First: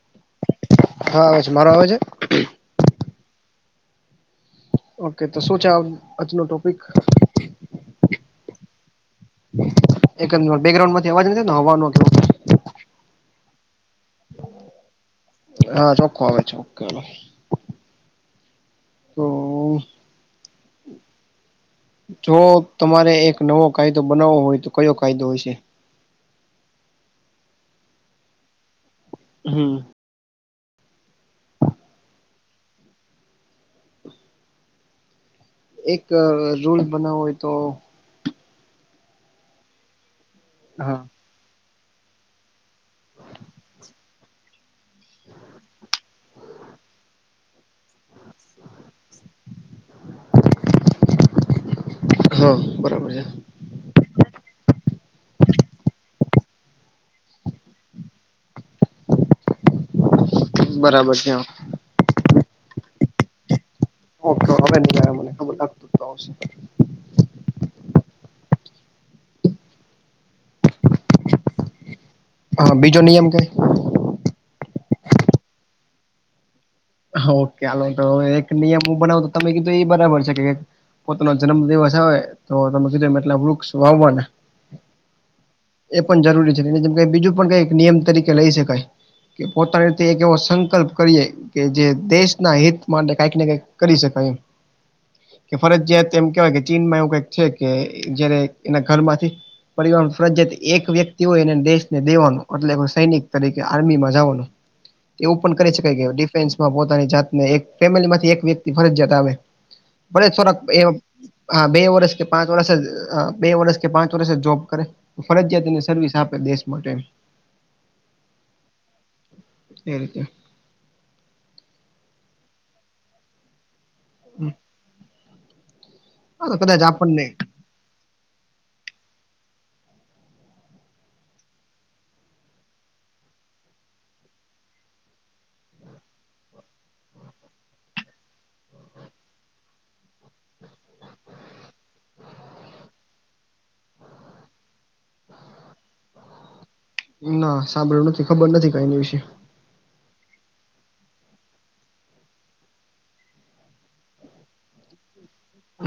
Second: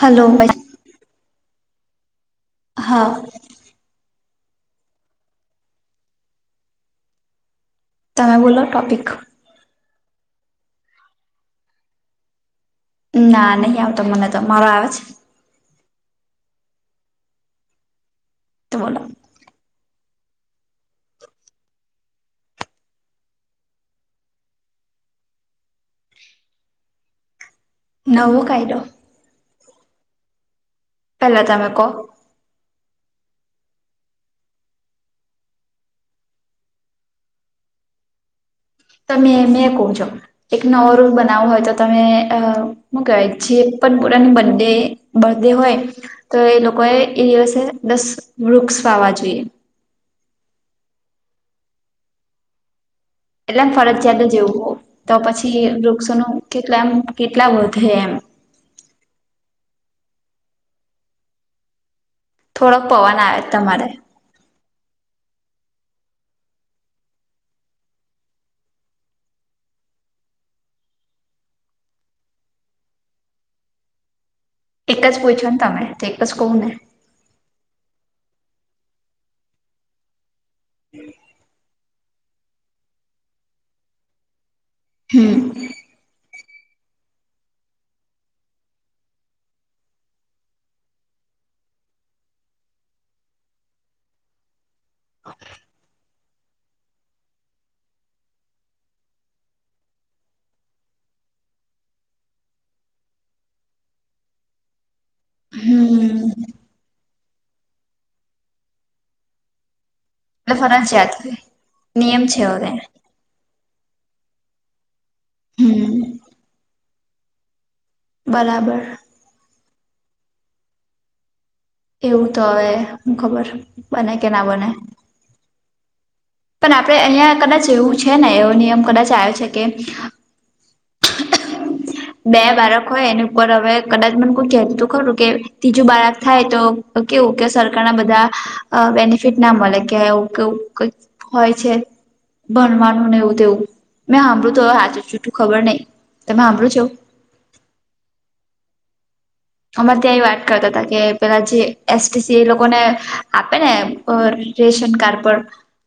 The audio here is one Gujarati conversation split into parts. હેલો ભાઈ હા આવે છે મારો આવે છે હા ઓકે તો શું છે આજનો ટોપિક? તમે બોલો ટોપિક એક જ માં બેકગ્રાન્ડ માંથી અવાજ હતોને એ હવાનો હતો ના નહી આવતો મને તો મારો આવે છે હા ચોખ્ખો આવે છે. તો બોલો તો જો તમારે એક નવો કાયદો બનાવવો હોય તો કયો કાયદો હશે? નવો કાયદો હમ પેલા તમે કહો એક રૂલ બનાવું હોય તો તમને મેં કહુ જો એક નવો હા રુલ બનાવો ના હોય તો તમે શું કહેવાય, જે પણ પૂરાની બર્થડે બર્થડે હોય. તો એ લોકોએ એ દિવસે દસ વૃક્ષ વાવવા જોઈએ, હ બરાબર છે, એટલે એમ ફરજિયાત જેવું તો પછી વૃક્ષોનું કેટલા એમ કેટલા વધે એમ, બરાબર છે, એમ થોડોક પવન આવે છે તમારે, ઓ તો હવે ને મને ખબર લાગતો તો આવશે. હા બીજો નિયમ કે, એક જ પૂછ્યો ને તમે તો એકજ કવને. ઓકે હાલો તો એક નિયમ હું બનાવું તમે કીધું એ બરાબર છે, કે પોતાનો જન્મદિવસ. ના હોય તો તમે કીધું એટલાંમાં વૃક્ષ વાવવાના, હં એ પણ જરૂરી છે, એ જેમ બીજું પણ કંઈક નિયમ તરીકે લઈ શકાય, કે પોતાની રીતે એક એવો સંકલ્પ કરીએ, કે જે દેશના હિત માટે કાંઈક ને કાંઈક કરી શકાય એમ, કે ફરજ તેમ કેહેવાય, કે ચીનમાં એવું કાંઈ છે, કે જયારે એના ઘરમાંથી. પરિવારના ફરજીયાત એક વ્યક્તિ હોય એને દેશને દેવાનું એટલે સૈનિક તરીકે આર્મીમાં જવાનું, [unintelligible] [inaudible] એવું પણ કરી શકાય કે હમ ડિફેન્સમાં પોતાની જાતને એક ફેમિલીમાંથી એક વ્યક્તિ ફરજિયાત આવે. ભલે એટલે થોડાક એ ફરજિયાત છે. હા બે વર્ષ નિયમ કે છે પાંચ વર્ષ હવે જ બે વર્ષ કે પાંચ વર્ષ જોબ કરે ફરજિયાતને હમ સર્વિસ આપે, દેશ માટે બરાબર, એ રીતે, એવું તો હવે હું ખબર બંને કે ના બંને, આ તો પણ કદાચ આપણે અહિયાં આપણને યા કદાચ એવું છે, ને એવો નિયમ કદાચ આવ્યો છે, કે [unintelligible] [inaudible] બે બાળક હોય એની ઉપર હવે કદાચ મને કોઈ કહેતતું ખરું કે ત્રીજું બાળક થાય તો, ઓકે ઓકે સરકારના બધા બેનિફિટ ના મળે કે ઓકે ઓકે, હોય છે, ભણવાનું ને એવું તેવું મેં સાંભળું તો આજે છૂઠું ખબર નહીં તમે સાંભળું છે, એવું. ના સાંભળ્યું નથી ખબર નથી કઈ એની વિશે, અમારે ત્યાં એ વાત કરતા હતા, કે પેલા જે એસટીસી એ લોકોને આપે ને પર રેશન કાર્ડ પર,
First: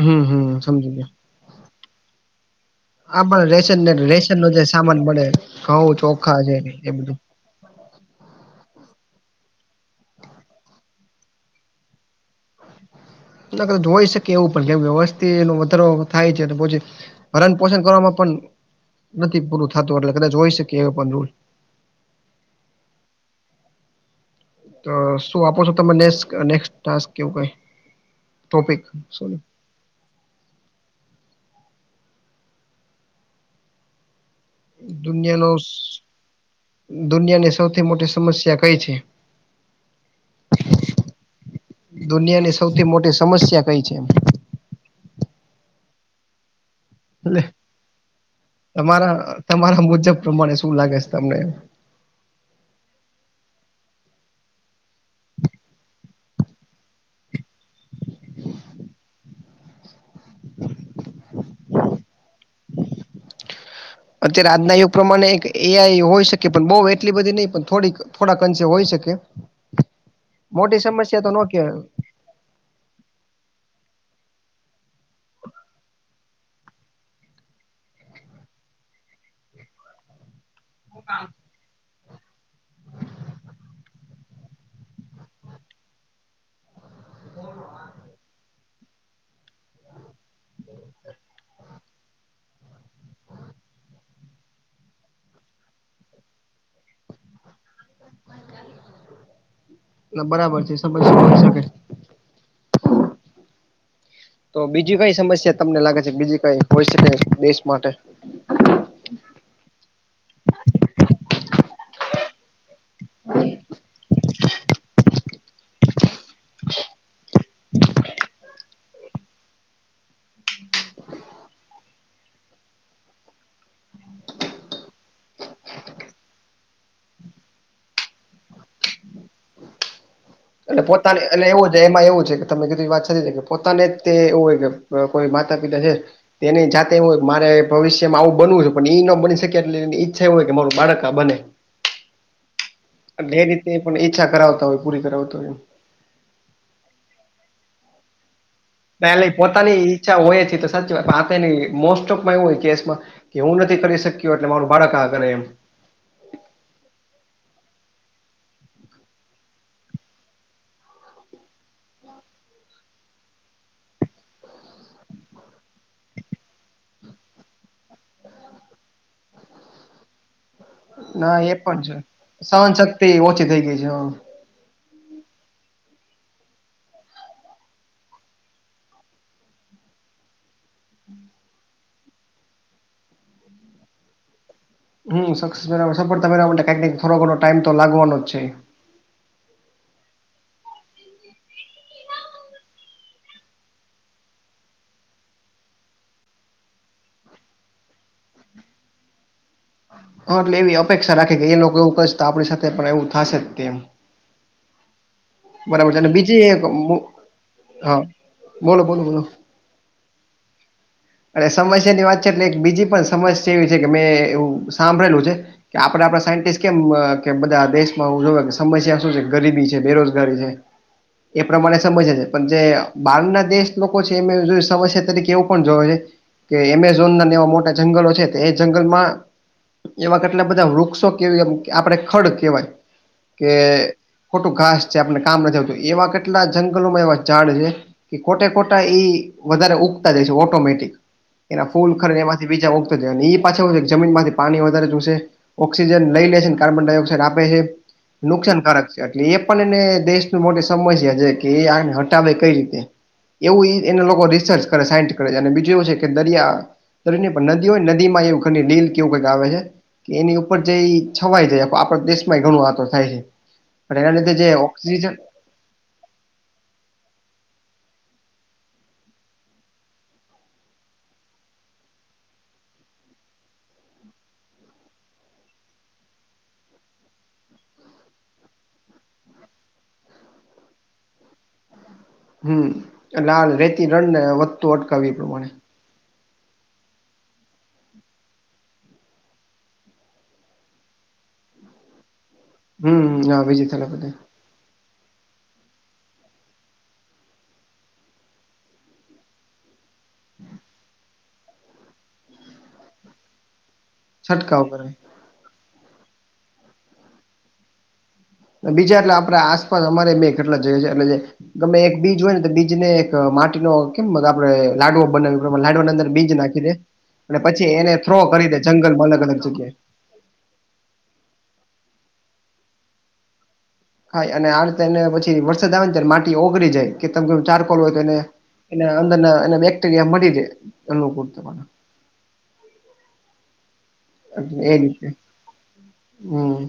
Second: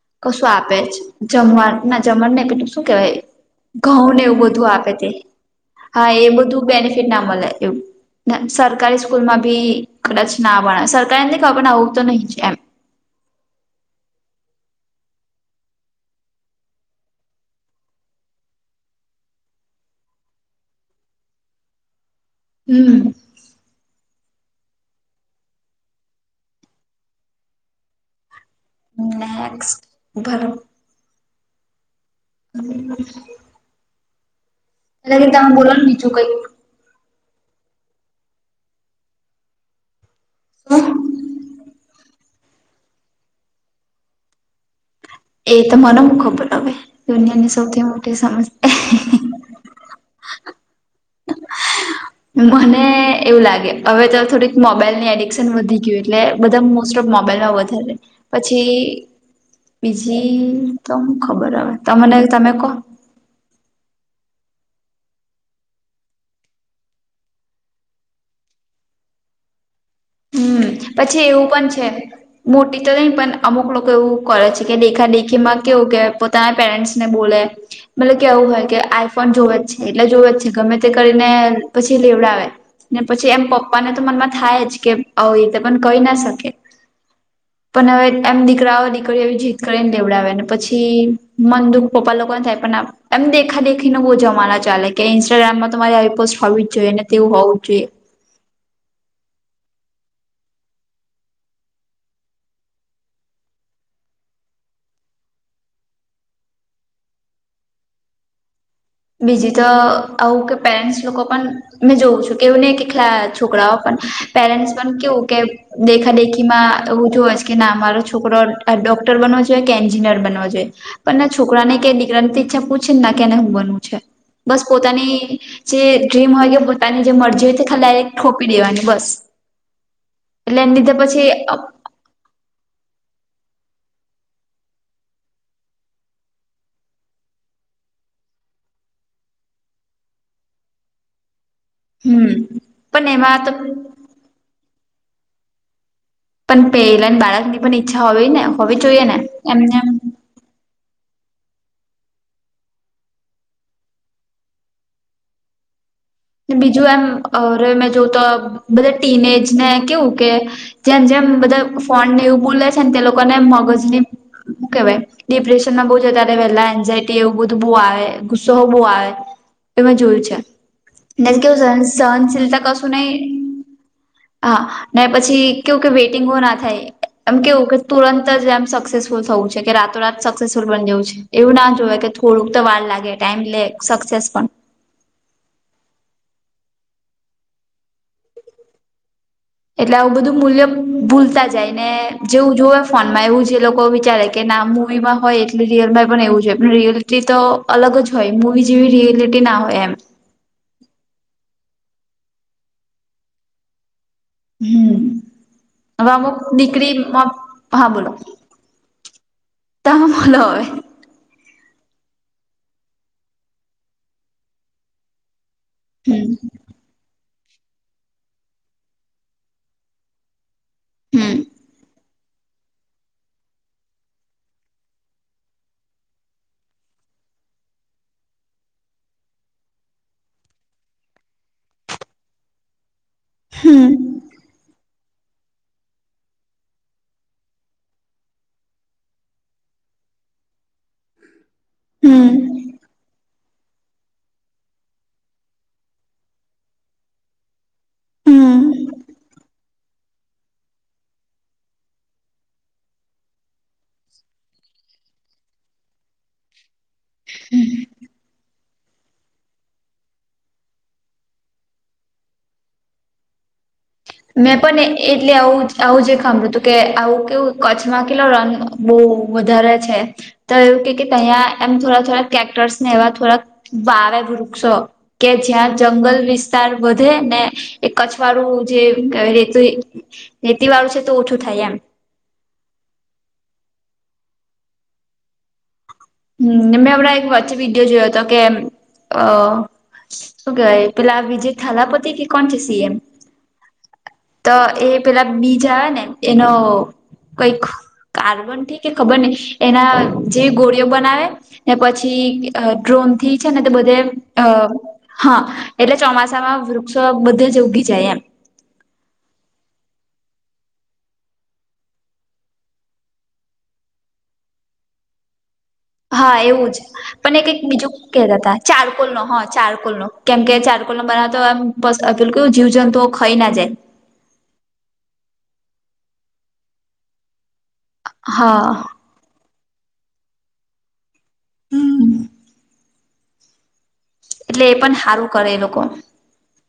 હમ હમ કશું આપે સમજી ગયા જ જમવાનું ના જમવાનું ને પેલું શું કહેવાય. આપણ રેશન ઘઉં ને રેશન નો એવું જે બધું આપે સામાન તે મળે ઘઉં હા એ ચોખા છે બધું બેનિફિટ બધું ના મળે એવું. સરકારી સ્કૂલ માં બી કદાચ ના ભણે સરકારીને ખબરને આવું તો નહીં છે, એમ હોઈ શકે એવું પણ કે વસ્તી ન વધારો થાય છે, પછી ભરણ પોષણ કરવામાં પણ નથી, પૂરું થતું એટલે કદાચ હોઈ શકે, એ પણ દૂર હું. તો શું આપો છો, તમે નેક્સ નેકસ ટાસ્ક કેવું કાંઈ. નેક્સ ભરો. હું. એટલે કે દુનિયાનો હું બોલો ને બીજું કંઈક દુનિયાની સૌથી મોટી સમસ્યા કઈ છે, હા, હા દુનિયાની સૌથી મોટી સમસ્યા કંઈ છે, એ તો મને ખબર હુ એમ દુનિયાની સૌથી મોટી તમારા સમસ્યા તમારા મુજબ પ્રમાણે શું લાગે છે, તમને મને એવું લાગે હવે તો થોડીક મોબાઈલ ની એડિક્શન વધી ગયું એટલે. બધા મોસ્ટ ઓફ મોબાઈલમાં વધારે પછી, બીજી તો ખબર હ તને તમે ક અત્યારે આજના યુગ પ્રમાણે એઆઈ હોય શકે પણ બહ એટલી બધી નહી પણ થોડીક થોડાક અંશે હોય શકે હમ મોટી સમસ્યા પછી તો ન એવું કે પણ છે મોટી તો નહી પણ અમુક લોકો એવું કરે છે કે દેખા દેખી માં કેવું કે પોતાના પેરેન્ટ્સને બોલે મતલબ કેવું હોય કે આઈફોન જોુવે જ છે એટલે જોુવે જ છે ગમે તે કરીને પછી લેવડાવે ને પછી એમ પપ્પાને તો મનમાં થાય જ કે હ એ તો પણ કહી ના શકે પણ હવે એમ દીક દીકરા દીકરી એવી જીત કરીને દેવડાવે ને પછી મન દુઃખ પપ્પા લોકોને થાય પણ એમ દેખા દેખીને બહુ જમાના ચાલે કે ન્સ્ટાગ્રામમાં તો તમારી આવી પોસ્ટ હોવી જઈએ ને તેવું હોવું જ જોઈએ એ બરાબર છેકે તો બીજી કઈ સમસ્યા તમને લાગે છે બીજી કઈ હોય છે દેશ માટે બીજી તો આવું કે પેરેન્ટ્સ લોકો પણ મેં જોઉું છું કેવું નને કે લા છોકરાઓ પણ પેરેન્ટ્સ પણ કેવું કે દેખા દેખીમાં એવું જો છે કે ના મામારો છોકરો ડોક્ટર બનવો જોઈએ કે એન્જિનિયર બનવો જોઈએ પણ ના છોકરાને કે દીકરાની ઈચ્છા પૂછે ને ના કેને હું બનવું છે બસ પોતાની જે ડ્રીમ હોય કે પોતાની જે મરજી હોય તે ખાલી આ ખોપી દેવાની બસ એટલે એને એટ લીધે પછી પોતાની એ એવું છે એમાં એવું છે કે તમે કીધી વાત કે પોતાને તે એવું હોય કે કોઈ માતા પિતા છે તે એની જાતે એું હોય મારે ભવિ્યમાં આવું બનવું છે પણ એઈ ન બની શકે એટલે એની ઈચ્છા એવુંય કે મારું બાળક તબને હમ પણ એમાં તો રીતે પણ ઈચ્છા કરાવતા હોય પૂરી કરાવતા હોય પણ પહેલાને બાળક ની પણ ઈચ્છા હોવી ને હોવી જોઈએ ને એમને ચા હોયી તો સાચી વાય ન મોસ્ટ ઓફમાં એું હોય કેસમાં કે હું નથી કરી શક્યો એટલે મારું બાળક આ કરે એમ બીજું એમ અરે મેં જો તો બધા ટીન એજ ને કેવું કે જેમ જેમ બધા ફોન ને એવું બોલે છે ને તે લોકોને મગજની કેવાય ડિપ્રેશનમાં બહુ છે ત્યારે પહેલા એન્ઝાયટી એવું બધું બહુ આવે ગુસ્સો બહ આવે એમાં જોયું છે ના એ કેવું પણ છે સહનશીલતા સહન કશું શક્તિ નહ ઓછી થઈ ગઈ છે હ હા ને પછી કેવું કે વેઇટિંગો ના થાય એમ કેવું કે તુરંત જ એમ સક્સેસ થવું છે કે રાતો રાત સક્સેસફુલ બન જેવું છે એવું ના જોવે કે થોડુંક તો વાર લાગે ટાઈમ લે સક્સેસ પણ હમ્મ, સક્સેસરા સફળતારા માટે કંક થોરોકો ટાઈમ તો લાગવાનો જ છે. એટલે આવું બધું મૂલ્ય ભૂલતા જાય ને જેવું જોવે ફોનમાં એવું જ એ લોકો વિચારે કે ના મુવીમાં હોય એટલે રિયલમાં પણ એવું જો પણ રિયલટી તો અલગ જ હોય. એ જેવી રિએલિટી ના હોય એમ. હા એટલે એવી અપેક્ષા રાખે કે એ લોકો એવું કસ તો આપણી સાથે પણ એવું થાશે જ કેમ. હમ્મ. છે હવ અને અમુક બીજી એક દીકરી, મુ- હા બોલો. બોલો બોલો બોલો તામુલ હોય. અને સમસ્યા ની વાત છે એટલે એક બીજી પણ સમસ્યા એવી છે કે મેં એવું સાંભળેલું છે. કે આપણે આપડા સાયન્ટિસ્ટ કેમ કે બધા દેશમાં ઉલુ સમસ્યા શું છે ગરીબી છે, બેરોજગા ગારી છે, હમ એ પ્રમાણે સમજે છે. પણ જે બહાર ના દેશ લોકો છે એ જો સમસ્યા તરીકે એવું પણ જોવે છે. કે એમેઝોન ના એવા મોટા જંગલો છે તો એ જંગલમાં એવા કેટલા બધા વૃક્ષો કેવી એમ આપડે ખડ કેવાય. કે હમ ખોટું ઘાસ છે આપને કામ નથી આવતું એવા કેટલા જંગલોમાં એવા ઝાડ છે. કે ખોટે ખોટા એ વધારે ઉગતા જાય છે ઓટોમેટિક એના ફૂલ હમ ખરી એમાંથી બીજા ઉગ અને એ પાછ છે જમીન માંથી પાણી વધારે ચુશે. ઓક્સિજન લઈ લે છેને કાર્બન ડાયોક્સાઇડ આપે છે હમ નુકસાનકારક હમ છે. એટલે એ પણ એને દેશની મોટી સમસ્યા છે કે એ આને હટાવે કઈ રીતે? એવું એને લોકો રિસર્ચ કરે સાયન્ટ કરે છે અને બીજું એવું છે કે દરિયા નદીઓ નદી માં એવું લીલ કેવું કંઈક આવે છે. કે એની ઉપર જે છવાઈ જાય આપડ દેશમાં ઘણું આતો થાય છે પણ એના લીધે જે મેં પણ ઓક્સિજન એટલે આવું આવું જ ખંભર્યું હતું કે આવું કેવું કચ્છમાં કેલો રન બહુ વધારે છે. તો એવું કે તહીંયા એમ થોડા થોડા કેક્ટર્સ ને એવા થોડાક વાવે વૃક્ષો કે જ્યાં જંગલ વિસ્તાર વધે ને એ કછવાડું જે રેતું રેતી વાળું છે તો ઓછું થાય એમ. હમ્મ, એટલે આલ રેતી રણ ને વધતું અટકાવ એ પ્રમાણે. હમ્મ, મેં હમણાં એક વચ્ચે વિડીયો જોયો હતો કે અ શું કેવાય પેલા આ વિજય થાલાપતિ કે કોણ છે સી એમ? હમ હા બીજી તરફ હતી. તો એ પેલા બીજ આવે ને એનો કઈ કાર્બન થી કે ખબર નહી એના જે ગોળીઓ બનાવે ને પછી ડ્રોન થી છે ને તે બધે અ છંટકાવ કરે હા એટલે ચોમાસામાં વૃક્ષો બધે જ ઉગી જાય એમ. બીજા એટલે આપણે આસપાસ અમારે મેં કેટલા જગ્યા છે એટલે ગમે એક બીજ હોય ને તો બીજ ને એક માટીનો કેમ આપડે લાડુ બનાવી લાડુની અંદર બીજ હા નાખી એવું દે જ પણ અને એક કેક પછી એને બીજું થ્રો કેતા કરી દે તા ચારકોલ જંગલમાં નો અલગ અલગ હા જગ્યાએ ચારકોલ નો. કેમ કે ચારકોલંબર તો આમ બસ અપીલ કુ જીવ જંતુઓ ખાઈ ના જાય. ખાય અને આ રીતે એને પછી વરસાદ આવે ને માટી ઓગળ જાય કે તમ કે ચારકોલ હોય તો એને હા એ અંદરના એને બેક્ટેરિયા મળી જાય અનુકૂળ. હમ એટલે એ પણ રીતે, સારું કરે એ લોકો હમ્મ.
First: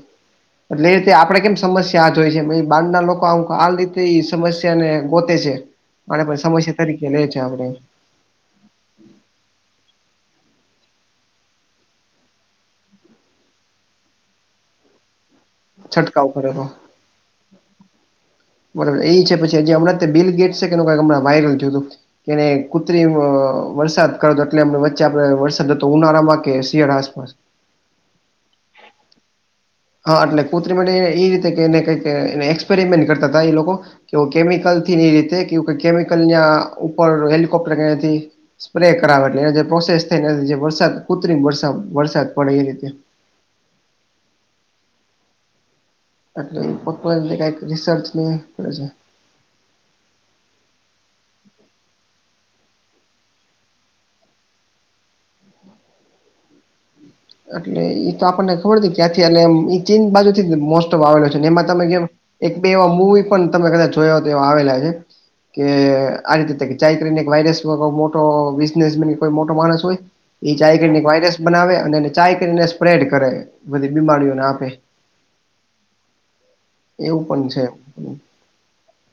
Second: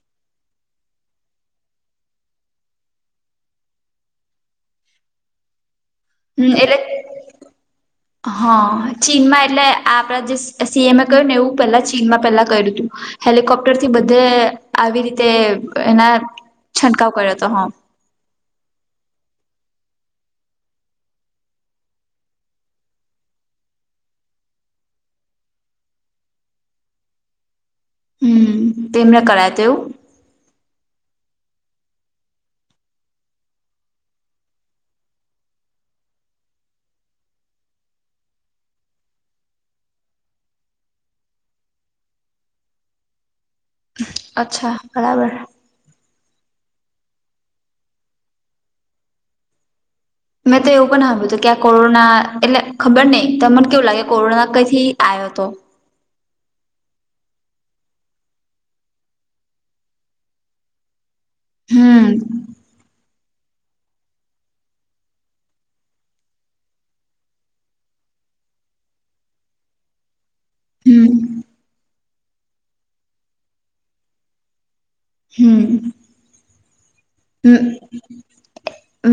એટલે એ રીતે આપડે કેમ સમસ્યા જ હોય છે બહાર ના લોકો આમ આ રીતે સમસ્યા તેને ગોતે છે અને પછ પણ હમ સમસ્યા તરીકે એટલે લે છે આપણે. હા ચીનમાં એટલે આપણા જે સી એમ કર્યું ને એવું પેલા ચીનમાં પેલા કર્યું હતું. હેલિકોપ્ટર થી બધે આવી રીતે એના છંટકાવ કરે તો છંટકાવ કર્યો હતો, હા. બરાબર એ છે પછી હમણાં તે બિલ ગેટ છે કેઈક હમં વારલ થયું હતું કેને કુત્રી વરસાદ કરોતો એટલેમ વચ્ચે આપડે વરસાદ હતો ઉનાળામાં કે શિયાળા આસપાસ હમ તેમને કરાય તેવુ? હા એટલે પુત્રી માટે એ રીતે એને કાક એક્સપેરિમેન્ટ કરતા હતા એ લોકો કે કેમિકલ થી ની રીતે કે કેમિકલ ન્યા ઉપર હેલિકોપ્ટર કયા થી સ્પ્રે કરાવે એટલે એ જે પ્રોસેસ થઈને જે વરસાદ કૃત્રિમર વરસાદ પડે એ રીતે. અચ્છા, બરાબર. એટલે એ પોક્ કઈક રિસર્ચ ન પડે છે મેં તો એવું પણ સાભ્યું હતું કે આ કોરોના એટલે ખબર નહ તો મને કેવું લાગે કોરોના કઈથી આવ્યો હતો. એટલે ઈ તો આપણને ખબર હતી ક્યાંથી એ ચીન બાજુ થી મોસ્ત આવેલો છે એમાં તમે જે હમ એક બે એવા મુવી પણ તમે કદાચ જોયા હો તો એવા આવેલા છે કે આ રીતેાયક વાયરસ મોટો બિઝનેસ કો મોટો માણસ હોય એ ચાય કરીને હમ એક વાયરસ બનાવે અને ચાય કરીને સ્પ્રેડ કરે બધી બીમારીઓને આપે હમ એવું પણ છે હમ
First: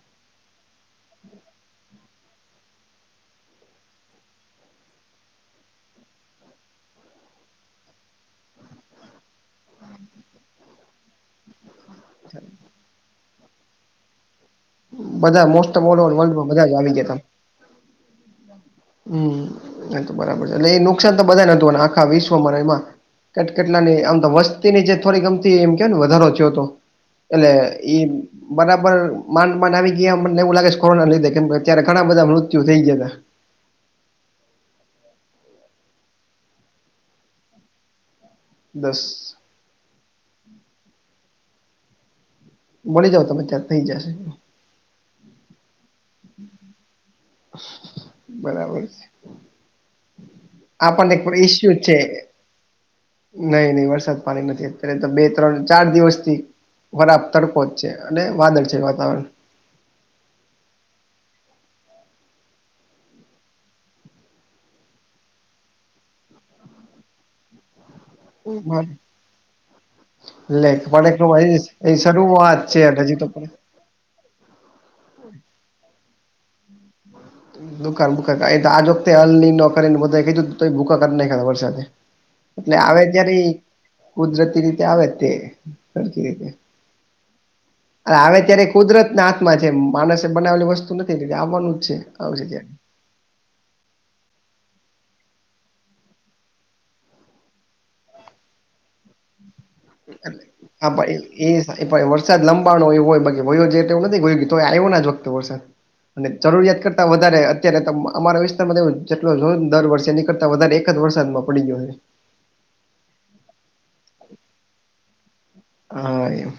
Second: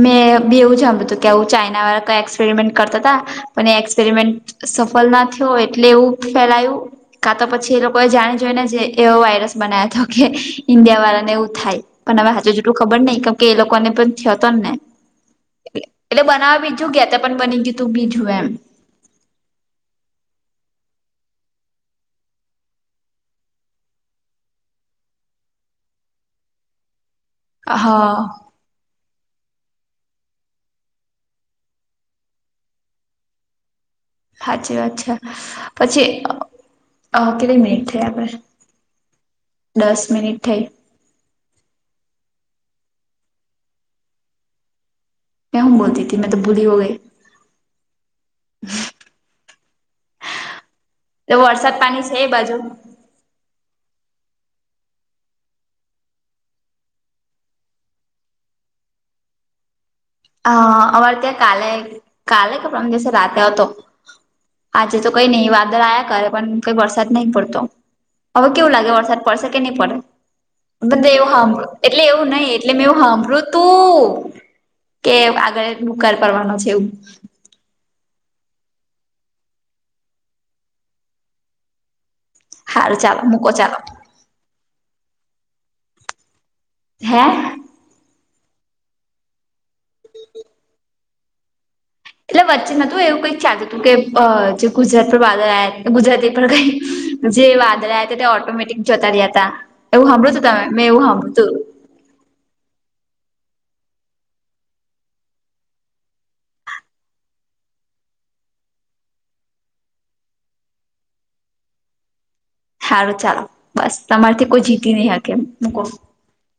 મેં એવું જણ્યું હતું કે આવું ચાાઈના વાળા કઈ એક્સપેરિમેન્ટ કરતા હતા પણ એ એક્સપેરિમેન્ટ સફલ ના થયો એટલે એવું ફેલાયું કા તો પછી એ લોકો એ જાણી જોય ને જે એવો વાયરસ બનાવ હતો કે ઈન્ડિયા વાળાને એવું થાય પણ હવે હજુ જેટલું ખબર નઈિ કેમ કે એ લોકોને પણ થયોતો ને બધા મોસ્ટ ને ઓફ ઓલ ઓવર એટલે વર્લ્ડમાં બનાવવા બધા જ બીજું આવી ગ ગયા તે તા. પણ બની ગયું તું બીજું એમ હમ એ તો બરાબર છે એટલે એ નુકસાન તો બધાને હતુંને આખા વિશ્વમાંરા એમાં કેટ કેટલાની આમ તો વસ્તીની જે થોડી ગમતી એમ કે ને વધારો થયો તો એટલે ઈ હા બરાબર નડ ન આવી ગયા મને એવું લાગે કે કોરોના લીધે કેમ અત્યારે ઘણા બધા મૃત્યુ થઈ ગયા હાચી વાત્છા પછી કેટલી મિનિટ થઈ આપડે દસ દસ મિનિટ થઈ મળી જઓ તમે ત્યાં થઈ જશે ક હું બોલતીથી મેં તો ભૂલી હો ગઈ બરાબર છે આપણને ઈસ્યુ વરસાદ છે. પાણી એ બાજુ નહી નહી વરસાદ પાણી નથી અત્યારે તો બે ત્રણ ચાર દિવસ થી વરાબ તડકો જ છે અને વાદળ છે વાતાવરણ હ અમારે ત્યાં કાલે કાલે કે પ્રમ દિવસે રાતે આવ હતો આજે તો કઈ નહી વાદળ આવ્યા કરે પણ કઈ વરસાદ નહીં પડતો. હવે કેવું લાગે વરસાદ પડશે કે નહીં પડે લેખ પણ બધા એવું એક સાંભળ્યું એ એટલે એવું નહી શરૂઆત એટલે છે મેં એવું હજી તો પણ સાંભળ્યું તું કે આગળ રુકાર કરવાનો છે આવું દુકાળ ભૂકાડ આજ વખતે હલ ન નોકરીને બધા કીધું તો ભૂખકા કરી નાખાધા વરસાદ એ એટલે હારું આવે ચાલો ત્યારે મૂકો ચાલો કુદરતી રીતે આવે તે સરખી રીતે હે આવેવે ત્યારે કુદરત ના હાથમાં છે માણસે બનાવેલી વસ્તુ નથી એ આવવાનું જ છે એટલે આવશે ત્યારે વચ્ચે નહતું એવું કઈક ચાલ હતું કે જે ગુજરાત પર વાદળ ગુજરાતી પર કઈ જે વાદળ્યા હતા તે ઓટોમેટિક જતા રહ્યા હતા ટ હ ભાઈ એ એ પણ વરસાદ લંબાણો એવ હોયયો જેટ એવ નથી ગયયો તો આવ્યો ના જ વખતે વરસાદ અને જરૂરિયાત કરતા વધારે અત્યારે અમારા વિસ્તારમાં જેટલો જો દર વર્ષે એની કરતા વધ એકખત વરસાદમાં પડી ગયો છે. સારું ચાલો બસ તમાર થી કોઈ જીતી નહી હકે એ મુકો હ એમ